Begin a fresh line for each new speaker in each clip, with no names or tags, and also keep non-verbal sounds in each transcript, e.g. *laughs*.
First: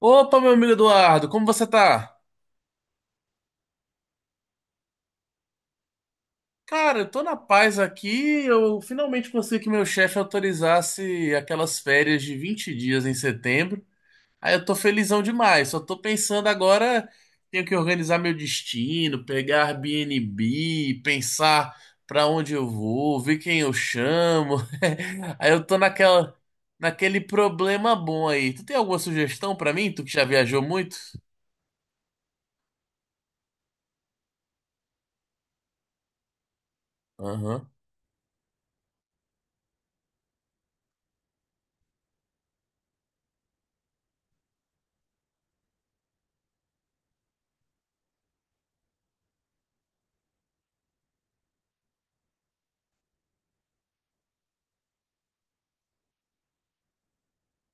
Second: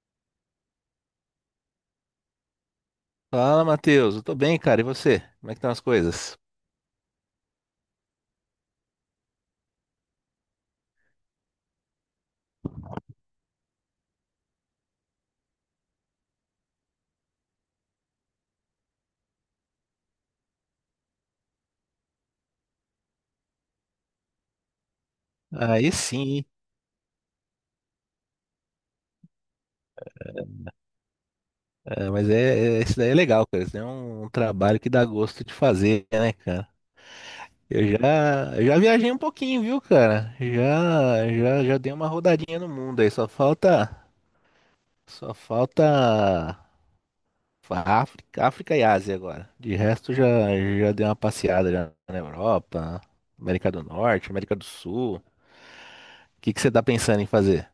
Opa, meu amigo Eduardo, como você tá?
Fala, Matheus. Eu tô bem, cara. E você? Como é que estão as coisas?
Cara, eu tô na paz aqui. Eu finalmente consegui que meu chefe autorizasse aquelas férias de 20 dias em setembro. Aí eu tô felizão demais. Só tô pensando agora, tenho que organizar meu destino, pegar Airbnb, pensar pra onde eu vou, ver quem eu chamo. *laughs* Aí eu tô
Aí sim,
naquela,
hein?
naquele problema bom aí. Tu tem alguma sugestão pra mim? Tu que já viajou muito?
É, mas esse daí é legal, cara. Esse daí é um trabalho que dá gosto de fazer, né, cara?
Aham.
Eu já viajei um pouquinho, viu, cara? Já dei uma rodadinha no mundo aí. Só falta África e Ásia agora. De resto, já dei uma passeada já na Europa, América do Norte, América do Sul. O que que você tá pensando em fazer?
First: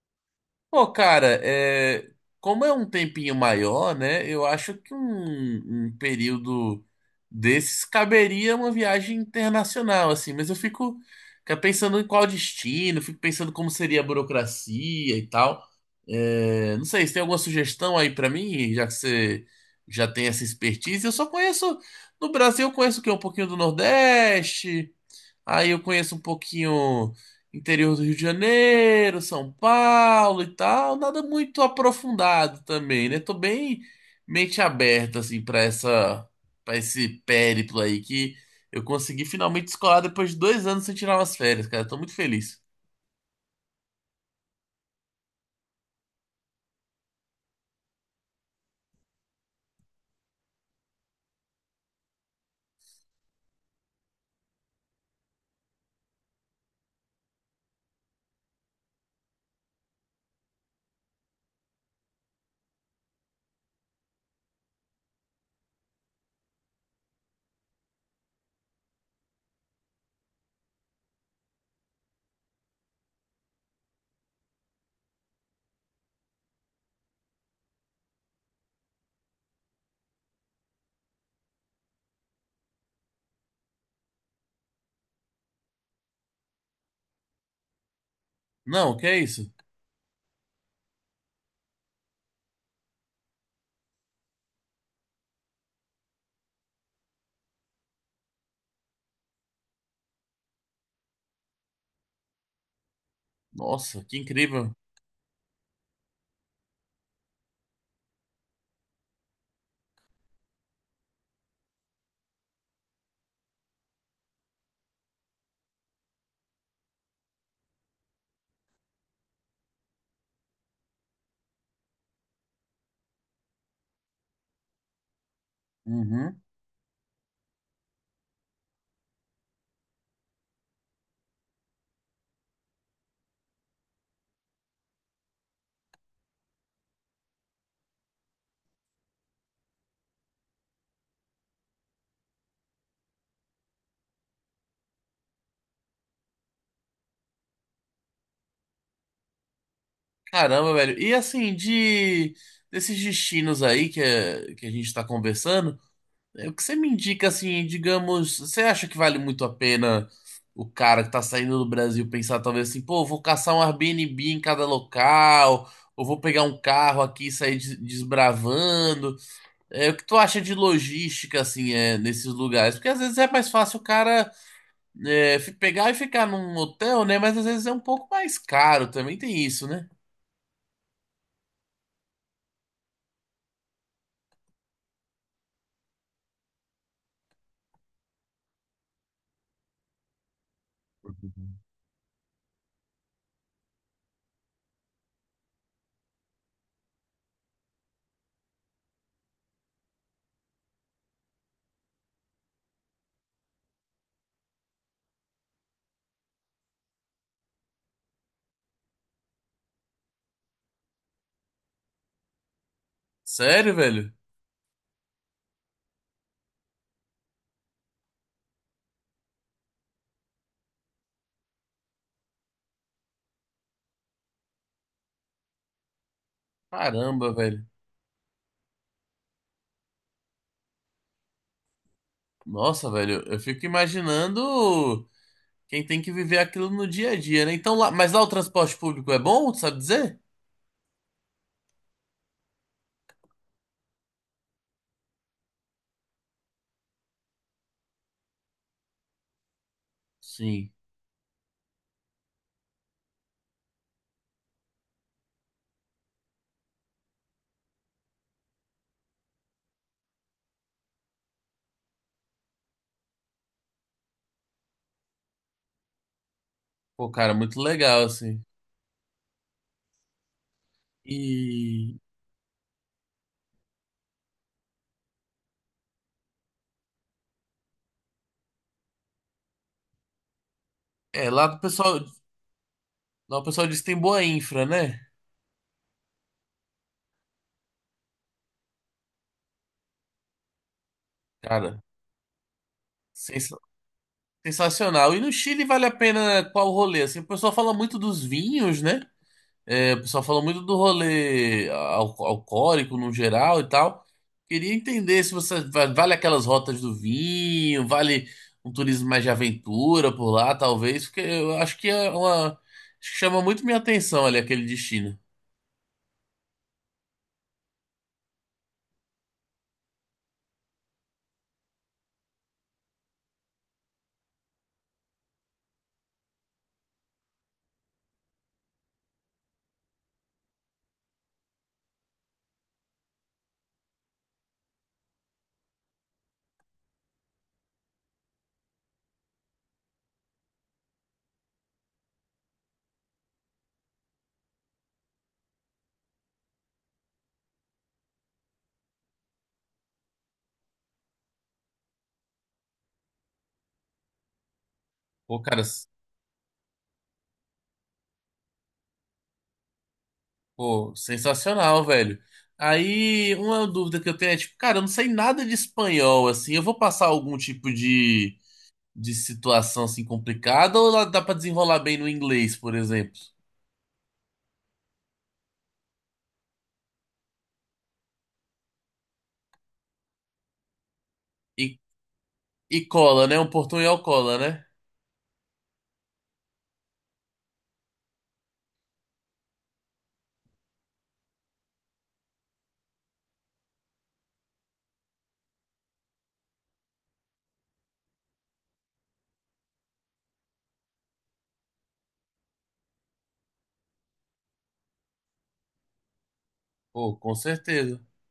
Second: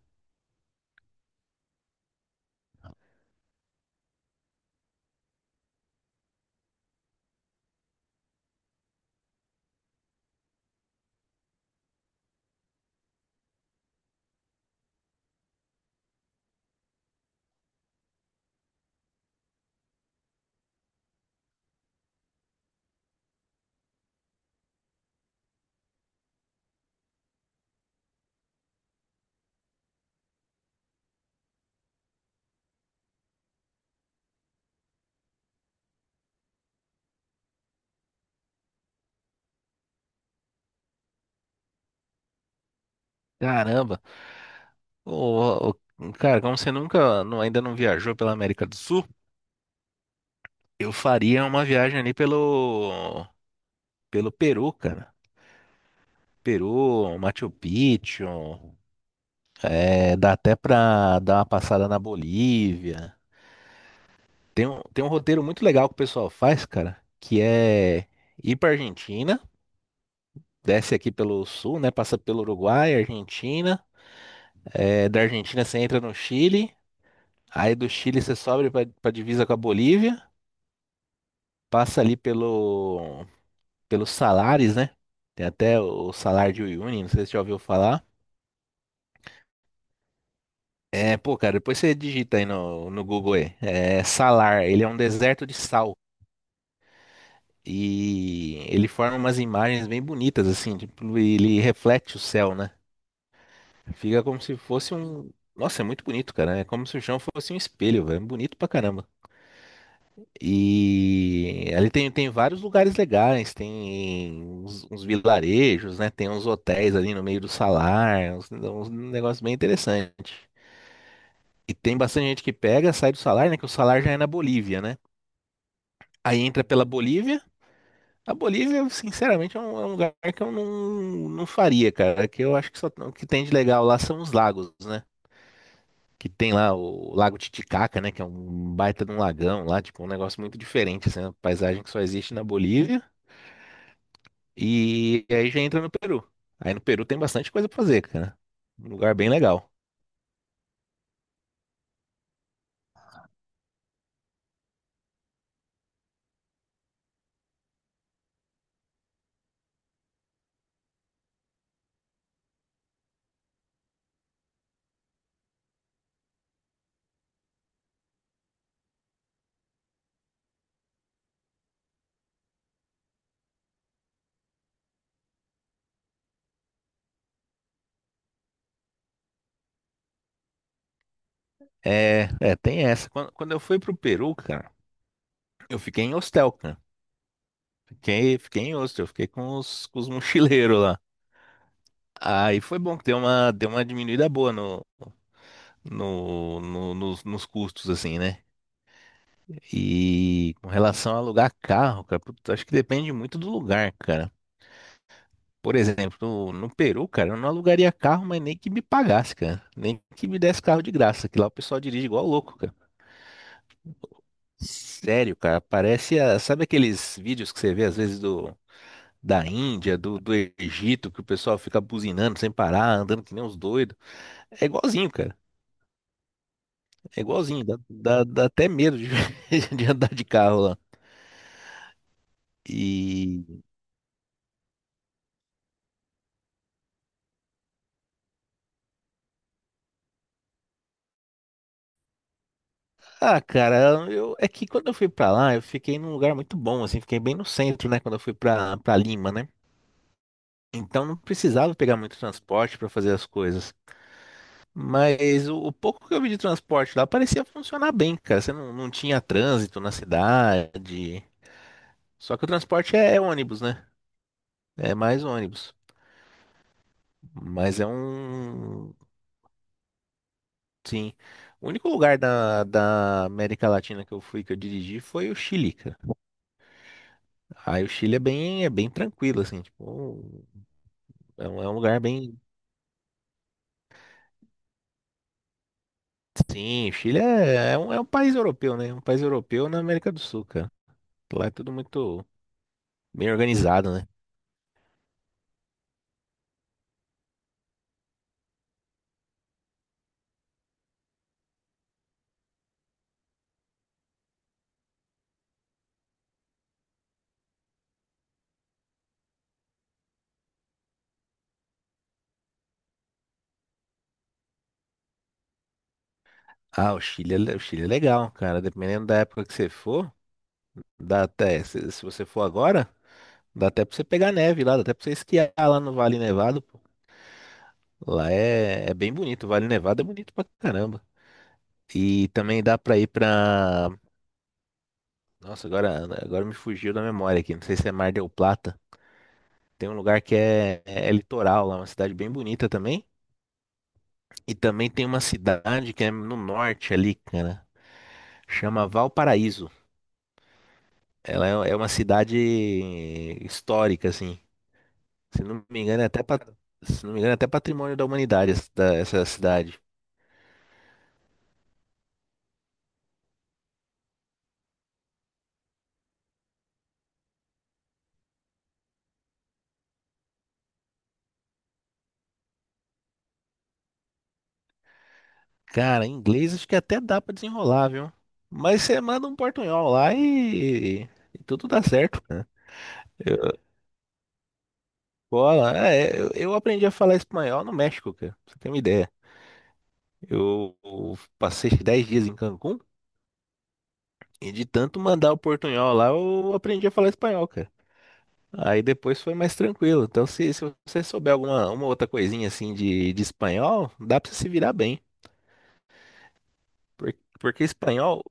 Pô, cara, é, como é um tempinho maior, né? Eu acho que um período desses caberia uma viagem internacional, assim, mas eu fico fica pensando em qual destino, fico pensando como seria a burocracia e tal. É, não sei, se tem alguma sugestão aí pra mim, já que você já tem essa expertise? Eu só conheço, no Brasil, eu conheço o quê? Um pouquinho do Nordeste, aí eu conheço um pouquinho interior do Rio de Janeiro, São Paulo e tal, nada muito aprofundado também, né? Tô bem mente aberta assim para esse périplo aí que eu consegui finalmente escolar depois de 2 anos sem tirar umas férias, cara. Tô muito feliz.
Caramba! Ô, cara, como você nunca, não- ainda não viajou pela América do Sul, eu faria uma viagem ali pelo Peru, cara. Peru, Machu Picchu, dá até pra dar uma passada na Bolívia. Tem um roteiro muito legal que o pessoal faz, cara, que é ir pra Argentina, desce aqui pelo sul, né? Passa pelo Uruguai, Argentina. Da Argentina você entra no Chile, aí do Chile você sobe pra divisa com a Bolívia, passa ali pelos salários, né? Tem até o salário de Uyuni, não sei se você já ouviu falar.
Não, que é isso?
É, pô, cara, depois você digita aí no Google aí. É, Salar, ele é um deserto de sal. E ele forma umas imagens bem bonitas, assim, tipo, ele reflete o céu, né?
Nossa, que
Fica como se
incrível.
fosse um. Nossa, é muito bonito, cara. É como se o chão fosse um espelho, velho. É bonito pra caramba. E ali tem vários lugares legais, tem uns vilarejos, né? Tem uns hotéis ali no meio do salar, uns negócios bem interessantes. E tem bastante gente que pega, sai do salar, né? Que o salar já é na Bolívia, né?
Uhum.
Aí entra pela Bolívia. A Bolívia, sinceramente, é um lugar que eu não faria, cara. Que eu acho que só o que tem de legal lá são os lagos, né? Que tem lá o Lago Titicaca, né? Que é um baita de um lagão lá, tipo, um negócio muito diferente, assim, uma paisagem que só existe na Bolívia. E aí já entra no Peru. Aí no Peru tem bastante coisa pra fazer, cara. Um lugar bem legal.
Caramba, velho. E assim, de desses destinos aí que, que a gente tá conversando, é, o que você me indica, assim, digamos, você acha que vale muito a pena o cara que tá saindo do Brasil pensar, talvez assim, pô, vou caçar um Airbnb em cada local, ou vou pegar um carro aqui e sair des- desbravando? É, o que tu acha de logística, assim, é, nesses lugares? Porque às vezes é mais fácil o cara é, fi- pegar e ficar num hotel, né? Mas às vezes é um pouco mais caro, também tem isso, né?
Tem essa. Quando eu fui pro Peru, cara, eu fiquei em hostel, cara. Fiquei em hostel, fiquei com os mochileiros lá. Aí foi bom que deu uma diminuída boa nos custos, assim, né? E com relação a alugar carro, cara, putz, acho que depende muito do lugar, cara. Por exemplo, no Peru, cara, eu não alugaria carro, mas nem que me pagasse, cara. Nem que me desse carro de graça, que lá o pessoal dirige igual louco, cara.
Sério, velho?
Sério, cara, sabe aqueles vídeos que você vê às vezes do da Índia, do Egito, que o pessoal fica buzinando sem parar, andando que nem uns doidos. É igualzinho, cara. É
Caramba, velho.
igualzinho, dá até medo *laughs* de andar de carro lá.
Nossa, velho, eu
E
fico imaginando. Quem tem que viver aquilo no dia a dia, né? Então, lá, mas lá o transporte público é bom, tu sabe dizer?
cara, eu é que quando eu fui pra lá, eu fiquei num lugar muito bom, assim, fiquei bem no centro, né, quando eu fui pra para Lima, né?
Sim.
Então não precisava pegar muito transporte para fazer as coisas. Mas o pouco que eu vi de transporte lá parecia funcionar bem, cara. Você não tinha trânsito na cidade. Só que o transporte é ônibus, né? É mais ônibus.
Pô, cara, muito
Mas é
legal, assim.
um. Sim. O único
E
lugar da América Latina que eu fui, que eu dirigi, foi o Chile, cara. Aí o Chile é bem tranquilo, assim, tipo.
é,
É um, é um lugar bem.
lá o pessoal diz que tem boa infra, né?
Sim, o Chile é um país europeu, né? É um país europeu na América do Sul, cara. Lá é tudo
Cara,
muito bem
sensa-
organizado, né?
sensacional. E no Chile vale a pena qual rolê? Assim, o pessoal fala muito dos vinhos, né? É, o pessoal falou muito do rolê alcoólico no geral e tal. Queria entender se vale aquelas rotas do vinho, vale um turismo mais de aventura por lá, talvez, porque eu acho que é uma acho que chama muito minha atenção ali aquele destino.
Ah, o Chile, o Chile é legal, cara. Dependendo da época que você for, dá até. Se você for agora, dá até pra você pegar neve lá, dá até pra você esquiar lá no Vale Nevado, pô. Lá é bem bonito. O Vale Nevado é bonito pra caramba. E também dá pra ir pra. Nossa, agora me fugiu da memória aqui. Não sei se é Mar del Plata. Tem um lugar que é litoral lá, uma cidade bem bonita também. E também tem uma cidade que é no norte ali, cara. Chama Valparaíso. Ela é uma cidade histórica, assim.
Pô,
Se
cara,
não me
s-
engano, é até, patrimônio da humanidade essa cidade.
pô, sensacional, velho. Aí uma dúvida que eu tenho é tipo, cara, eu não sei nada de espanhol, assim, eu vou passar algum tipo de situação assim complicada ou lá dá pra desenrolar bem no inglês, por exemplo?
Cara, em inglês acho que até dá pra desenrolar, viu? Mas você manda um portunhol lá e tudo
E
dá certo, cara.
E cola,
Eu,
né? Um portunhol cola, né?
bola, é, eu aprendi a falar espanhol no México, cara. Pra você ter uma ideia. Eu passei 10 dias em Cancún e de tanto mandar o portunhol lá, eu aprendi a falar espanhol, cara. Aí depois foi mais tranquilo. Então, se você souber alguma uma outra coisinha assim de espanhol, dá pra você se virar bem. Por-
Pô, com
Porque
certeza.
espanhol,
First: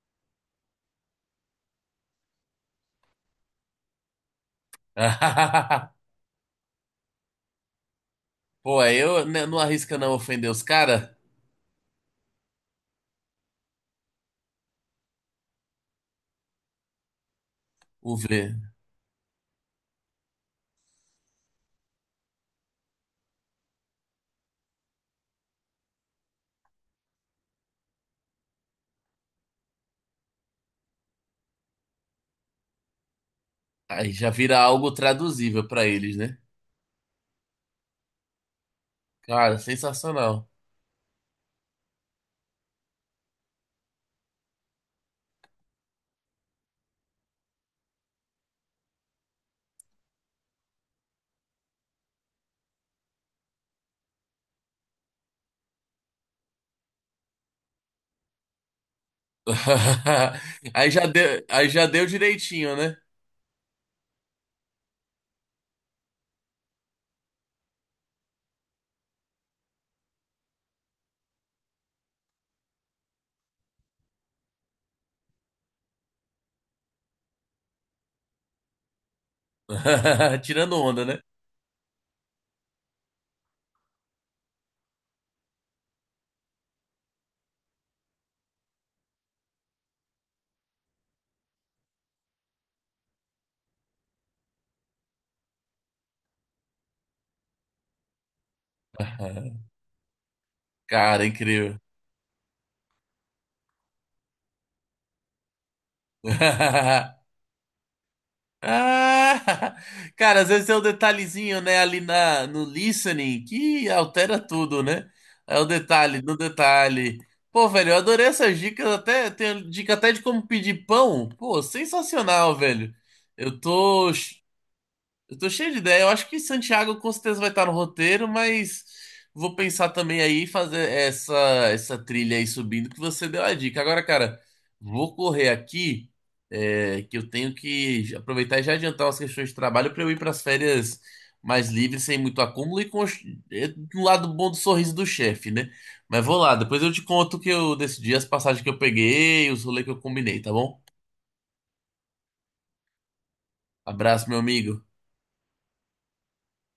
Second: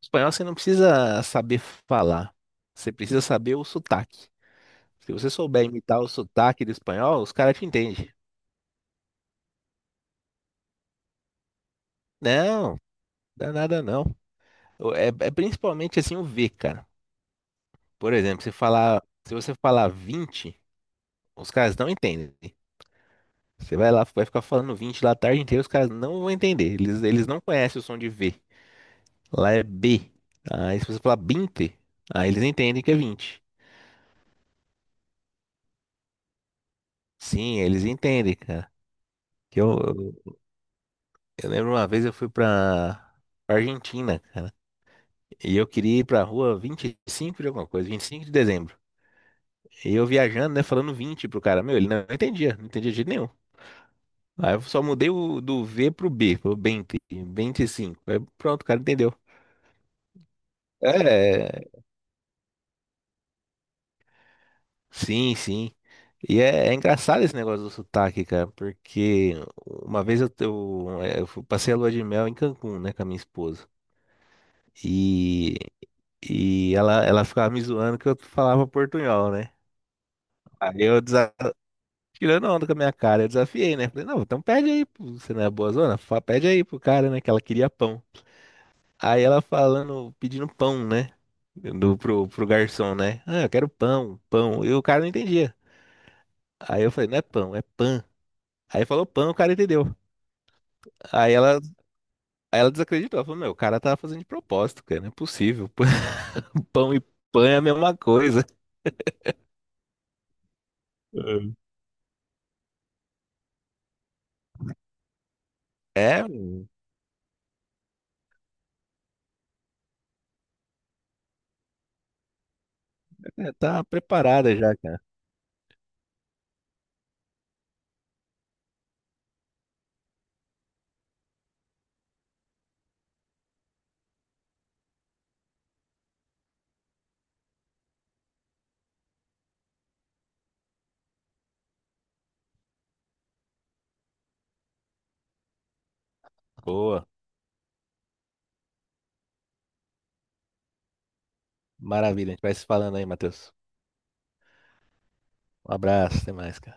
espanhol você não precisa saber falar. Você precisa saber o sotaque. Se você souber imitar o
*laughs*
sotaque do espanhol, os caras te entendem.
Pô, aí eu né, não arrisca não ofender os caras.
Não, dá nada não. É principalmente assim o V, cara. Por
O
exemplo,
ver.
se você falar 20, os caras não entendem. Você vai lá, vai ficar falando 20 lá a tarde inteira, os caras não vão entender. Eles não conhecem o som de V. Lá é B. Aí se você falar 20, aí eles entendem que é 20.
Aí já vira algo traduzível pra eles, né?
Sim, eles entendem, cara.
Cara,
Que eu, eu,
sensacional.
eu lembro uma vez eu fui pra Argentina, cara. E eu queria ir pra rua 25 de alguma coisa, 25 de dezembro. E eu viajando, né, falando 20 pro cara. Meu, ele não entendia, não entendia de jeito nenhum. Aí eu só mudei do V pro B, pro 20, 25. Aí pronto, o cara entendeu.
*laughs*
É,
Aí já deu direitinho, né?
sim, sim. E é engraçado esse negócio do sotaque, cara, porque uma vez eu passei a lua de mel em Cancún, né, com a minha esposa. E, e ela ficava me zoando que eu falava portunhol, né?
*laughs* Tirando
Aí
onda, né?
tirando onda com a minha cara, eu desafiei, né? Falei, não, então pede aí, pô, você não é boa zona? Pede aí pro cara, né, que ela queria pão. Aí ela falando, pedindo pão, né? Pro garçom, né? Ah, eu quero pão, pão. E o cara não entendia. Aí eu falei, não é pão, é pan. Aí falou pano, o cara
*laughs*
entendeu.
Cara,
Aí ela,
incrível.
aí ela desacreditou. Ela falou, meu, o cara tá fazendo de propósito, cara, não é possível. *laughs* Pão, pão e
*laughs*
pão é a mesma coisa.
Ah, *laughs* cara, às vezes é o detalhezinho, né, ali na, no listening que altera tudo, né? É o
É.
detalhe no
Meu,
detalhe. Pô, velho, eu adorei essas dicas, até tem dica até de como pedir pão. Pô, sensacional, velho. Eu
tá
tô ch-
preparada já, cara.
eu tô cheio de ideia. Eu acho que Santiago com certeza vai estar no roteiro, mas vou pensar também aí em fazer essa trilha aí subindo que você deu a dica. Agora, cara, vou correr aqui, é, que eu tenho que aproveitar e já adiantar umas questões de trabalho para eu ir para as férias mais livres, sem muito acúmulo e com os- é, um lado bom do sorriso do chefe, né? Mas vou lá, depois eu te
Boa,
conto o que eu decidi, as passagens que eu peguei, os rolês que eu combinei, tá bom?
maravilha. A gente vai se falando aí, Matheus.
Abraço, meu amigo.
Um abraço, até mais, cara.